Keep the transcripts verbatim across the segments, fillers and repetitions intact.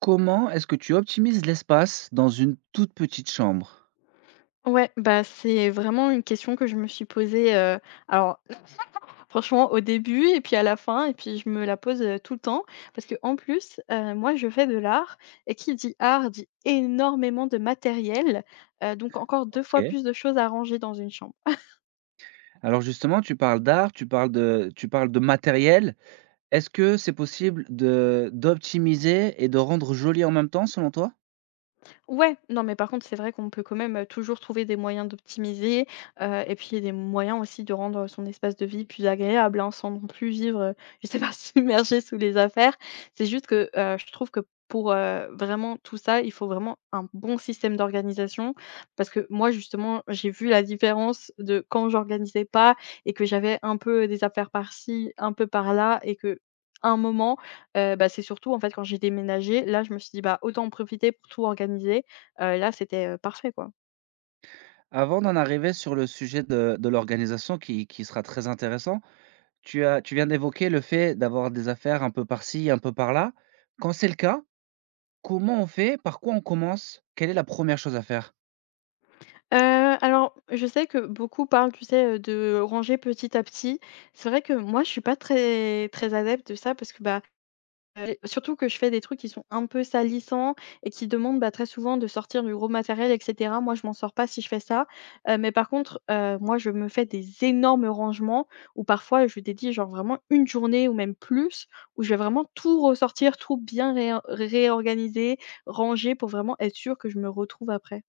Comment est-ce que tu optimises l'espace dans une toute petite chambre? Ouais, bah, c'est vraiment une question que je me suis posée, heu, alors franchement au début et puis à la fin et puis je me la pose, heu, tout le temps parce que en plus, heu, moi je fais de l'art et qui dit art dit énormément de matériel, heu, donc encore deux fois OK. plus de choses à ranger dans une chambre. Alors justement, tu parles d'art, tu parles de tu parles de matériel. Est-ce que c'est possible de d'optimiser et de rendre joli en même temps, selon toi? Ouais, non, mais par contre, c'est vrai qu'on peut quand même, heu, toujours trouver des moyens d'optimiser, heu, et puis des moyens aussi de rendre son espace de vie plus agréable, hein, sans non plus vivre, heu, je sais pas, submergé sous les affaires. C'est juste que, heu, je trouve que pour, heu, vraiment tout ça, il faut vraiment un bon système d'organisation. Parce que moi, justement, j'ai vu la différence de quand j'organisais pas et que j'avais un peu des affaires par-ci, un peu par-là et que un moment Heu, bah, c'est surtout, en fait, quand j'ai déménagé, là, je me suis dit: «Bah, autant en profiter pour tout organiser». Heu, là, c'était, heu, parfait, quoi. Avant d'en arriver sur le sujet de de l'organisation qui qui sera très intéressant, tu as tu viens d'évoquer le fait d'avoir des affaires un peu par-ci, un peu par-là. Quand c'est le cas, comment on fait? Par quoi on commence? Quelle est la première chose à faire? Heu, alors, je sais que beaucoup parlent, tu sais, heu, de ranger petit à petit. C'est vrai que moi, je suis pas très très adepte de ça parce que, bah, Heu, surtout que je fais des trucs qui sont un peu salissants et qui demandent, bah, très souvent de sortir du gros matériel et cetera. Moi, je m'en sors pas si je fais ça, heu, mais par contre, heu, moi, je me fais des énormes rangements où parfois je dédie genre vraiment une journée ou même plus, où je vais vraiment tout ressortir, tout bien réor réorganiser, ranger pour vraiment être sûr que je me retrouve après.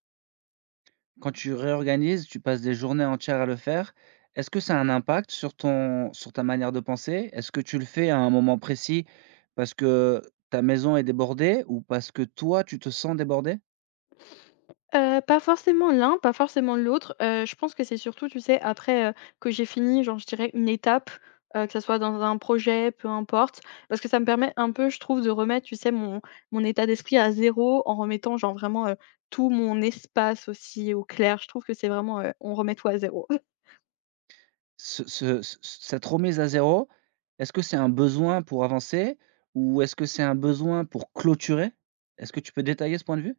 Quand tu réorganises, tu passes des journées entières à le faire. Est-ce que ça a un impact sur ton sur ta manière de penser? Est-ce que tu le fais à un moment précis parce que ta maison est débordée ou parce que toi, tu te sens débordé? Heu, pas forcément l'un, pas forcément l'autre. Heu, je pense que c'est surtout, tu sais, après, heu, que j'ai fini, genre, je dirais une étape, heu, que ça soit dans un projet, peu importe, parce que ça me permet un peu, je trouve, de remettre, tu sais, mon mon état d'esprit à zéro en remettant, genre, vraiment, heu, tout mon espace aussi au clair. Je trouve que c'est vraiment, heu, on remet tout à zéro. Ce ce ce cette remise à zéro, est-ce que c'est un besoin pour avancer ou est-ce que c'est un besoin pour clôturer? Est-ce que tu peux détailler ce point de vue?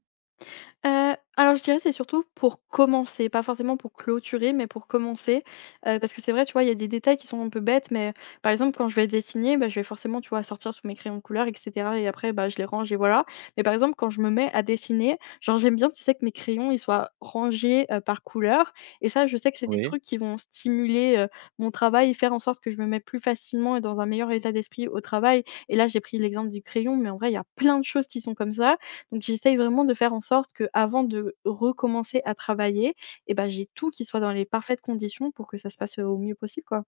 Heu, alors je dirais c'est surtout pour commencer, pas forcément pour clôturer, mais pour commencer, heu, parce que c'est vrai, tu vois, il y a des détails qui sont un peu bêtes, mais par exemple, quand je vais dessiner, bah, je vais forcément, tu vois, sortir tous mes crayons de couleur et cetera et après, bah, je les range et voilà. Mais par exemple, quand je me mets à dessiner, genre j'aime bien, tu sais, que mes crayons, ils soient rangés, heu, par couleur et ça, je sais que c'est des Oui. trucs qui vont stimuler, heu, mon travail et faire en sorte que je me mette plus facilement et dans un meilleur état d'esprit au travail et là, j'ai pris l'exemple du crayon, mais en vrai, il y a plein de choses qui sont comme ça donc j'essaye vraiment de faire en sorte que avant de recommencer à travailler eh ben j'ai tout qui soit dans les parfaites conditions pour que ça se passe, heu, au mieux possible, quoi.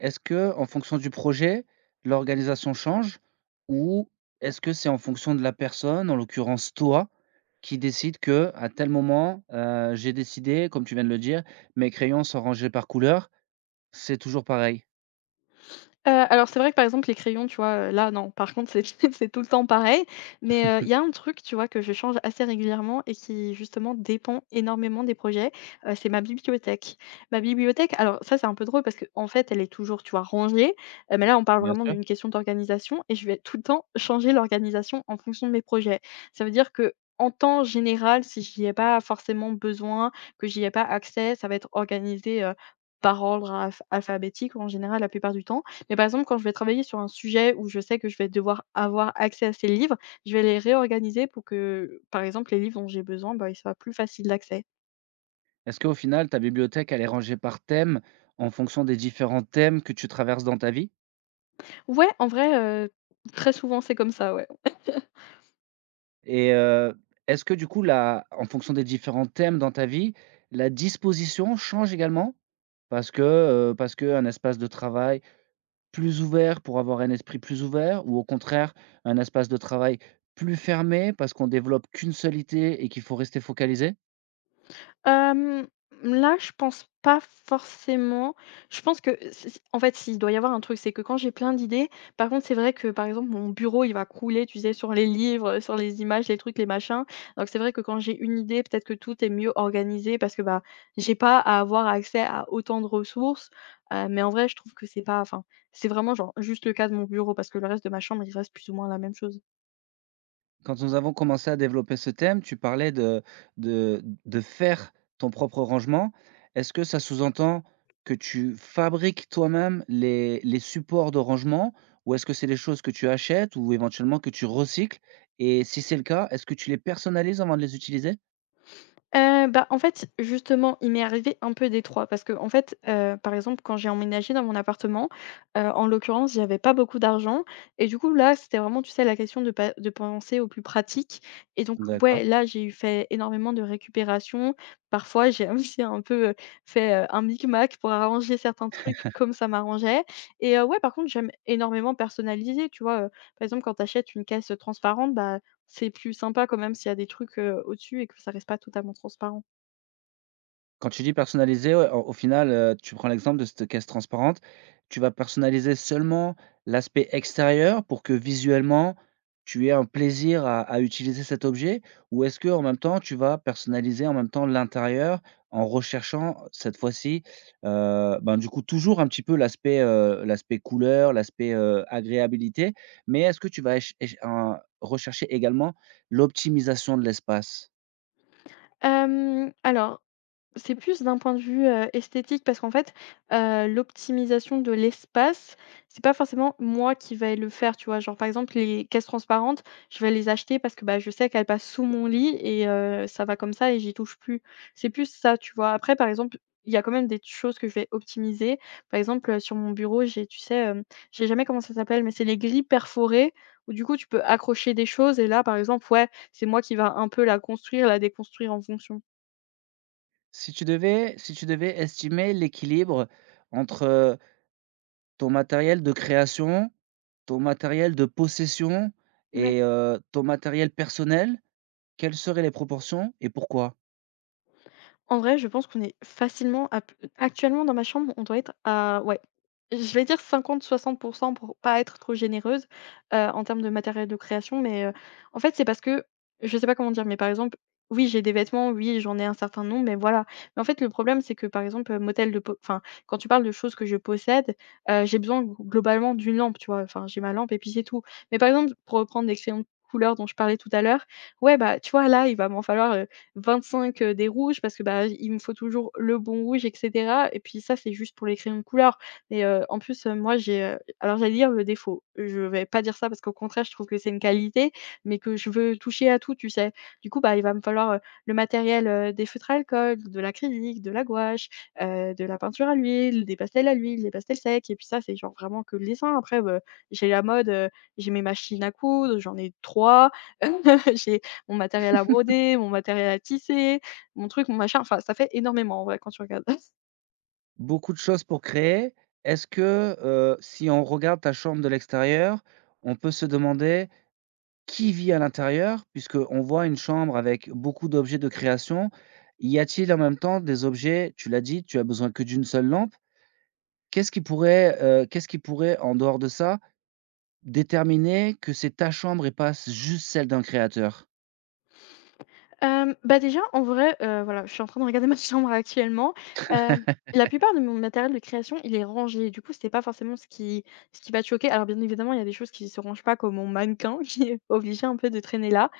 Est-ce que, en fonction du projet, l'organisation change ou est-ce que c'est en fonction de la personne, en l'occurrence toi, qui décide que, à tel moment, heu, j'ai décidé, comme tu viens de le dire, mes crayons sont rangés par couleur, c'est toujours pareil? Heu, alors c'est vrai que par exemple les crayons, tu vois, heu, là non, par contre c'est c'est tout le temps pareil, mais, heu, il y a un truc, tu vois, que je change assez régulièrement et qui justement dépend énormément des projets, heu, c'est ma bibliothèque. Ma bibliothèque, alors ça c'est un peu drôle parce qu'en fait elle est toujours, tu vois, rangée, heu, mais là on parle Bien vraiment sûr. d'une question d'organisation et je vais tout le temps changer l'organisation en fonction de mes projets. Ça veut dire que en temps général, si j'y ai pas forcément besoin, que j'y ai pas accès, ça va être organisé, heu, par ordre alph alphabétique en général la plupart du temps. Mais par exemple, quand je vais travailler sur un sujet où je sais que je vais devoir avoir accès à ces livres, je vais les réorganiser pour que, par exemple, les livres dont j'ai besoin, bah, ils soient plus faciles d'accès. Est-ce qu'au final, ta bibliothèque, elle est rangée par thème, en fonction des différents thèmes que tu traverses dans ta vie? Ouais, en vrai, heu, très souvent, c'est comme ça, ouais. Et heu, est-ce que du coup la en fonction des différents thèmes dans ta vie, la disposition change également? Parce que, heu, parce que un espace de travail plus ouvert pour avoir un esprit plus ouvert ou au contraire un espace de travail plus fermé parce qu'on développe qu'une seule idée et qu'il faut rester focalisé? Hem, Là, je pense pas forcément. Je pense que si si en fait, s'il doit y avoir un truc, c'est que quand j'ai plein d'idées, par contre, c'est vrai que, par exemple, mon bureau, il va crouler, tu sais, sur les livres, sur les images, les trucs, les machins. Donc c'est vrai que quand j'ai une idée, peut-être que tout est mieux organisé parce que, bah, j'ai pas à avoir accès à autant de ressources. Heu, mais en vrai, je trouve que c'est pas enfin, c'est vraiment genre juste le cas de mon bureau parce que le reste de ma chambre, il reste plus ou moins la même chose. Quand nous avons commencé à développer ce thème, tu parlais de de de faire ton propre rangement. Est-ce que ça sous-entend que tu fabriques toi-même les les supports de rangement? Ou est-ce que c'est des choses que tu achètes ou éventuellement que tu recycles? Et si c'est le cas, est-ce que tu les personnalises avant de les utiliser? Heu, bah, en fait, justement, il m'est arrivé un peu des trois, parce que en fait, heu, par exemple, quand j'ai emménagé dans mon appartement, heu, en l'occurrence, j'avais pas beaucoup d'argent et du coup, là, c'était vraiment, tu sais, la question de pa de penser au plus pratique et donc D'accord. ouais, là, j'ai eu fait énormément de récupération. Parfois, j'ai aussi un peu, heu, fait, heu, un micmac pour arranger certains trucs comme ça m'arrangeait et heu, ouais, par contre, j'aime énormément personnaliser, tu vois? Heu, par exemple, quand tu achètes une caisse transparente, bah, c'est plus sympa quand même s'il y a des trucs, heu, au-dessus et que ça reste pas totalement transparent. Quand tu dis personnaliser, ouais, au au final, heu, tu prends l'exemple de cette caisse transparente, tu vas personnaliser seulement l'aspect extérieur pour que visuellement, tu aies un plaisir à à utiliser cet objet? Ou est-ce que en même temps, tu vas personnaliser en même temps l'intérieur en recherchant cette fois-ci, heu, ben, du coup toujours un petit peu l'aspect, heu, l'aspect couleur, l'aspect, heu, agréabilité, mais est-ce que tu vas éch éch en rechercher également l'optimisation de l'espace? Hem, alors c'est plus d'un point de vue, heu, esthétique parce qu'en fait, heu, l'optimisation de l'espace, c'est pas forcément moi qui vais le faire, tu vois? Genre, par exemple, les caisses transparentes, je vais les acheter parce que, bah, je sais qu'elles passent sous mon lit et heu, ça va comme ça et j'y touche plus. C'est plus ça, tu vois? Après, par exemple, il y a quand même des choses que je vais optimiser. Par exemple, heu, sur mon bureau, j'ai tu sais, hem, je jamais comment ça s'appelle, mais c'est les grilles perforées où du coup tu peux accrocher des choses et là, par exemple, ouais, c'est moi qui va un peu la construire, la déconstruire en fonction. Si tu devais si tu devais estimer l'équilibre entre, heu, ton matériel de création, ton matériel de possession Ouais. et heu, ton matériel personnel, quelles seraient les proportions et pourquoi? En vrai, je pense qu'on est facilement à p actuellement dans ma chambre, on doit être à ouais, je vais dire cinquante soixante pour cent pour pas être trop généreuse, heu, en termes de matériel de création, mais heu, en fait, c'est parce que je sais pas comment dire, mais par exemple, oui, j'ai des vêtements, oui, j'en ai un certain nombre, mais voilà. Mais en fait, le problème, c'est que, par exemple, heu, motel de po enfin, quand tu parles de choses que je possède, heu, j'ai besoin glo globalement d'une lampe, tu vois? Enfin, j'ai ma lampe et puis c'est tout. Mais par exemple, pour reprendre l'excellente couleur dont je parlais tout à l'heure, ouais, bah, tu vois, là, il va m'en falloir, vingt-cinq, heu, des rouges parce que, bah, il me faut toujours le bon rouge et cetera et puis ça, c'est juste pour les crayons de couleur mais, heu, en plus, heu, moi, j'ai, heu alors j'allais dire le défaut, je vais pas dire ça parce qu'au contraire, je trouve que c'est une qualité, mais que je veux toucher à tout, tu sais? Du coup, bah, il va me falloir, heu, le matériel, heu, des feutres à alcool, de l'acrylique, de la gouache, heu, de la peinture à l'huile, des pastels à l'huile, des pastels secs et puis ça, c'est genre vraiment que le dessin. Après, heu, j'ai la mode, heu, j'ai mes machines à coudre, j'en ai trois j'ai mon matériel à broder, mon matériel à tisser, mon truc, mon machin, enfin ça fait énormément en vrai quand tu regardes. Beaucoup de choses pour créer. Est-ce que, heu, si on regarde ta chambre de l'extérieur, on peut se demander qui vit à l'intérieur? Puisqu'on voit une chambre avec beaucoup d'objets de création. Y a-t-il en même temps des objets tu l'as dit, tu as besoin que d'une seule lampe. Qu'est-ce qui pourrait, heu, qu'est-ce qui pourrait, en dehors de ça, déterminer que c'est ta chambre et pas s juste celle d'un créateur? Hem, bah, déjà en vrai, heu, voilà, je suis en train de regarder ma chambre actuellement. Hem, la plupart de mon matériel de création, il est rangé. Du coup, c'était pas forcément ce qui ce qui va te choquer. Alors bien évidemment, il y a des choses qui se rangent pas comme mon mannequin qui est obligé un peu de traîner là.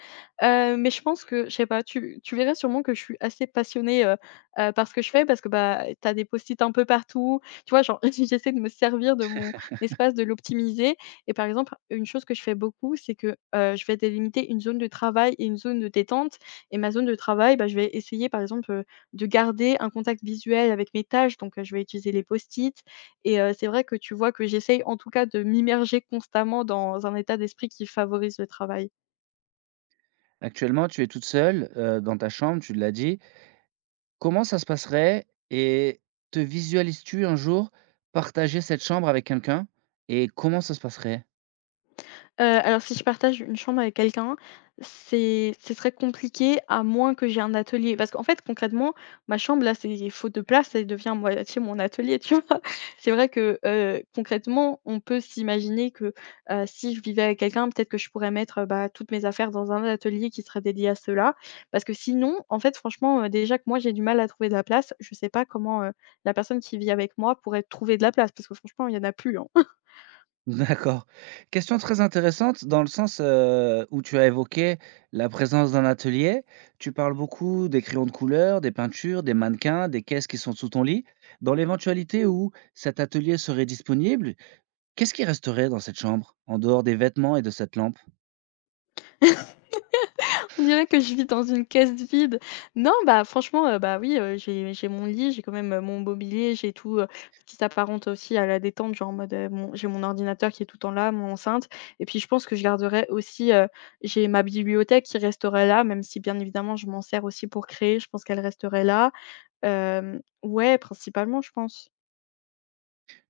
Heu, mais je pense que je sais pas, tu tu verrais sûrement que je suis assez passionnée, heu heu, par ce que je fais parce que, bah, tu as des post-it un peu partout. Tu vois, genre, j'essaie de me servir de mon espace, de l'optimiser et par exemple, une chose que je fais beaucoup, c'est que, heu, je vais délimiter une zone de travail et une zone de détente et ma zone de travail, bah, je vais essayer, par exemple, heu, de garder un contact visuel avec mes tâches donc heu, je vais utiliser les post-it et heu, c'est vrai que tu vois que j'essaye en tout cas de m'immerger constamment dans un état d'esprit qui favorise le travail. Actuellement, tu es toute seule, heu, dans ta chambre, tu l'as dit. Comment ça se passerait et te visualises-tu un jour partager cette chambre avec quelqu'un et comment ça se passerait? Heu, alors si je partage une chambre avec quelqu'un, c'est ce serait compliqué à moins que j'ai un atelier. Parce qu'en fait, concrètement, ma chambre là, c'est faute de place, elle devient à moitié mon atelier, tu vois? C'est vrai que, heu, concrètement, on peut s'imaginer que, heu, si je vivais avec quelqu'un, peut-être que je pourrais mettre, heu, bah, toutes mes affaires dans un atelier qui serait dédié à cela. Parce que sinon, en fait, franchement, heu, déjà que moi, j'ai du mal à trouver de la place, je sais pas comment, heu, la personne qui vit avec moi pourrait trouver de la place parce que franchement, il y en a plus, hein. D'accord. Question très intéressante dans le sens, heu, où tu as évoqué la présence d'un atelier. Tu parles beaucoup des crayons de couleur, des peintures, des mannequins, des caisses qui sont sous ton lit. Dans l'éventualité où cet atelier serait disponible, qu'est-ce qui resterait dans cette chambre, en dehors des vêtements et de cette lampe? On dirait que je vis dans une caisse vide. Non, bah, franchement, heu, bah, oui, heu, j'ai j'ai mon lit, j'ai quand même, heu, mon mobilier, j'ai tout, heu, ce qui s'apparente aussi à la détente, genre en mode, heu, mon j'ai mon ordinateur qui est tout le temps là, mon enceinte et puis je pense que je garderai aussi, heu, j'ai ma bibliothèque qui resterait là, même si bien évidemment je m'en sers aussi pour créer, je pense qu'elle resterait là. Hem, ouais, principalement, je pense.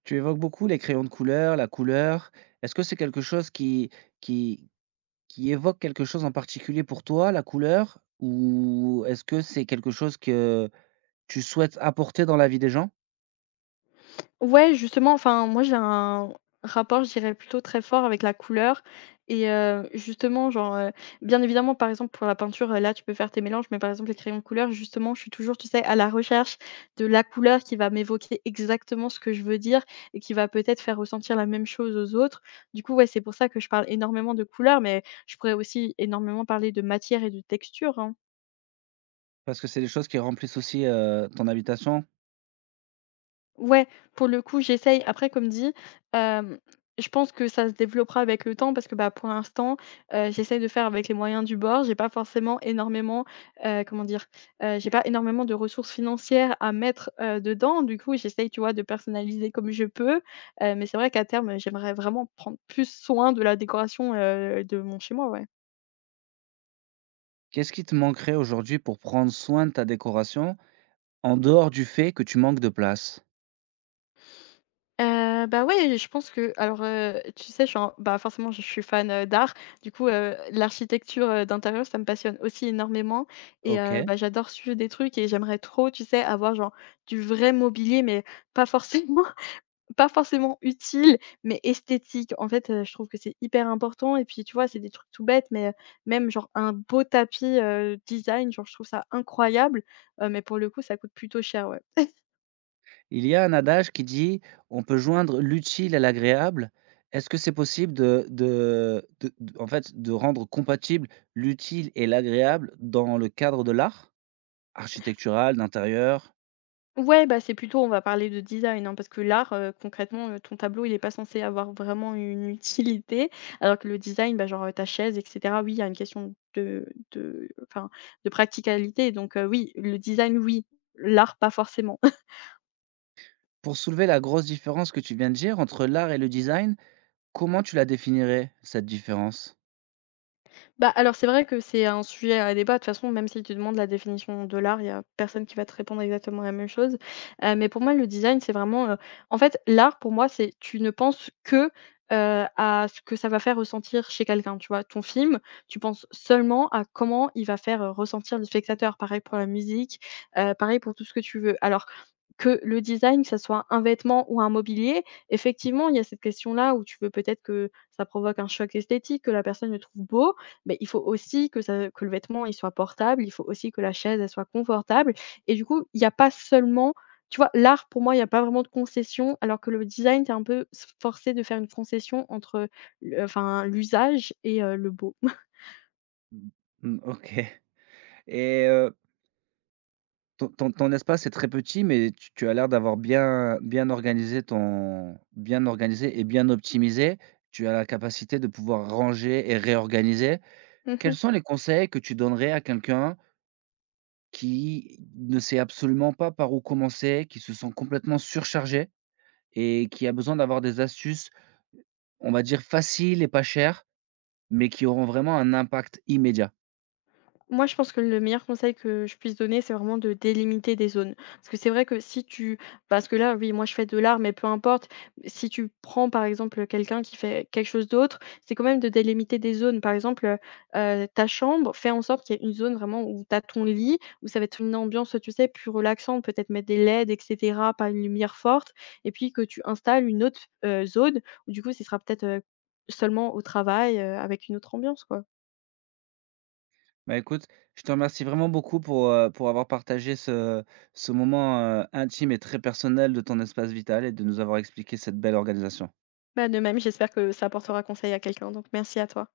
Tu évoques beaucoup les crayons de couleur, la couleur. Est-ce que c'est quelque chose qui qui qui évoque quelque chose en particulier pour toi, la couleur? Ou est-ce que c'est quelque chose que tu souhaites apporter dans la vie des gens? Ouais, justement, enfin, moi, j'ai un rapport, je dirais, plutôt très fort avec la couleur et heu, justement, genre, heu, bien évidemment, par exemple, pour la peinture, heu, là, tu peux faire tes mélanges, mais par exemple, les crayons de couleur, justement, je suis toujours, tu sais, à la recherche de la couleur qui va m'évoquer exactement ce que je veux dire et qui va peut-être faire ressentir la même chose aux autres. Du coup, ouais, c'est pour ça que je parle énormément de couleurs, mais je pourrais aussi énormément parler de matière et de texture, hein. Parce que c'est des choses qui remplissent aussi, heu, ton habitation. Ouais, pour le coup, j'essaye. Après, comme dit, hem, je pense que ça se développera avec le temps parce que, bah, pour l'instant, heu, j'essaie de faire avec les moyens du bord. J'ai pas forcément énormément, heu, comment dire? Heu, j'ai pas énormément de ressources financières à mettre, heu, dedans. Du coup, j'essaye, tu vois, de personnaliser comme je peux, heu, mais c'est vrai qu'à terme, j'aimerais vraiment prendre plus soin de la décoration, heu, de mon chez moi, ouais. Qu'est-ce qui te manquerait aujourd'hui pour prendre soin de ta décoration, en dehors du fait que tu manques de place? Heu, bah, ouais, je pense que alors, heu, tu sais, je suis en bah, forcément, je suis fan, heu, d'art. Du coup, heu, l'architecture, heu, d'intérieur, ça me passionne aussi énormément et heu, OK. bah, j'adore suivre des trucs et j'aimerais trop, tu sais, avoir genre du vrai mobilier, mais pas forcément pas forcément utile, mais esthétique. En fait, heu, je trouve que c'est hyper important et puis, tu vois, c'est des trucs tout bêtes, mais, heu, même genre un beau tapis, heu, design, genre, je trouve ça incroyable, heu, mais pour le coup, ça coûte plutôt cher, ouais. Il y a un adage qui dit: «On peut joindre l'utile à l'agréable». Est-ce que c'est possible de de de d en fait, de rendre compatible l'utile et l'agréable dans le cadre de l'art? Architectural, d'intérieur? Ouais, bah, c'est plutôt on va parler de design, hein, parce que l'art, heu, concrètement, heu, ton tableau, il est pas censé avoir vraiment une utilité, alors que le design, bah, genre, heu, ta chaise et cetera, oui, il y a une question de de enfin, de practicalité donc heu, oui, le design, oui, l'art, pas forcément. Pour soulever la grosse différence que tu viens de dire entre l'art et le design, comment tu la définirais, cette différence? Bah, alors c'est vrai que c'est un sujet à débat. De toute façon, même si tu demandes la définition de l'art, il y a personne qui va te répondre exactement la même chose. Heu, mais pour moi, le design, c'est vraiment, heu, en fait, l'art pour moi, c'est tu ne penses que, heu, à ce que ça va faire ressentir chez quelqu'un, tu vois? Ton film, tu penses seulement à comment il va faire, heu, ressentir le spectateur. Pareil pour la musique, heu, pareil pour tout ce que tu veux. Alors que le design, que ça soit un vêtement ou un mobilier, effectivement, il y a cette question-là où tu veux peut-être que ça provoque un choc esthétique, que la personne le trouve beau. Mais il faut aussi que ça que le vêtement, il soit portable, il faut aussi que la chaise, elle soit confortable et du coup, il n'y a pas seulement tu vois, l'art pour moi, il n'y a pas vraiment de concession alors que le design, tu un peu s forcé de faire une concession entre le enfin, l'usage et heu, le beau. Mmh, OK et heu Ton ton ton espace est très petit, mais tu tu as l'air d'avoir bien bien organisé ton bien organisé et bien optimisé. Tu as la capacité de pouvoir ranger et réorganiser. Quels Mmh. sont les conseils que tu donnerais à quelqu'un qui ne sait absolument pas par où commencer, qui se sent complètement surchargé et qui a besoin d'avoir des astuces, on va dire faciles et pas chères, mais qui auront vraiment un impact immédiat? Moi, je pense que le meilleur conseil que je puisse donner, c'est vraiment de délimiter des zones. Parce que c'est vrai que si tu. Parce que là, oui, moi, je fais de l'art, mais peu importe. Si tu prends, par exemple, quelqu'un qui fait quelque chose d'autre, c'est quand même de délimiter des zones. Par exemple, euh, ta chambre, fais en sorte qu'il y ait une zone vraiment où tu as ton lit, où ça va être une ambiance, tu sais, plus relaxante, peut-être mettre des L E D, et cetera, pas une lumière forte. Et puis que tu installes une autre euh, zone, où du coup, ce sera peut-être euh, seulement au travail, euh, avec une autre ambiance, quoi. Bah, écoute, je te remercie vraiment beaucoup pour, heu, pour avoir partagé ce ce moment, heu, intime et très personnel de ton espace vital et de nous avoir expliqué cette belle organisation. Bah, de même, j'espère que ça apportera conseil à quelqu'un, donc merci à toi.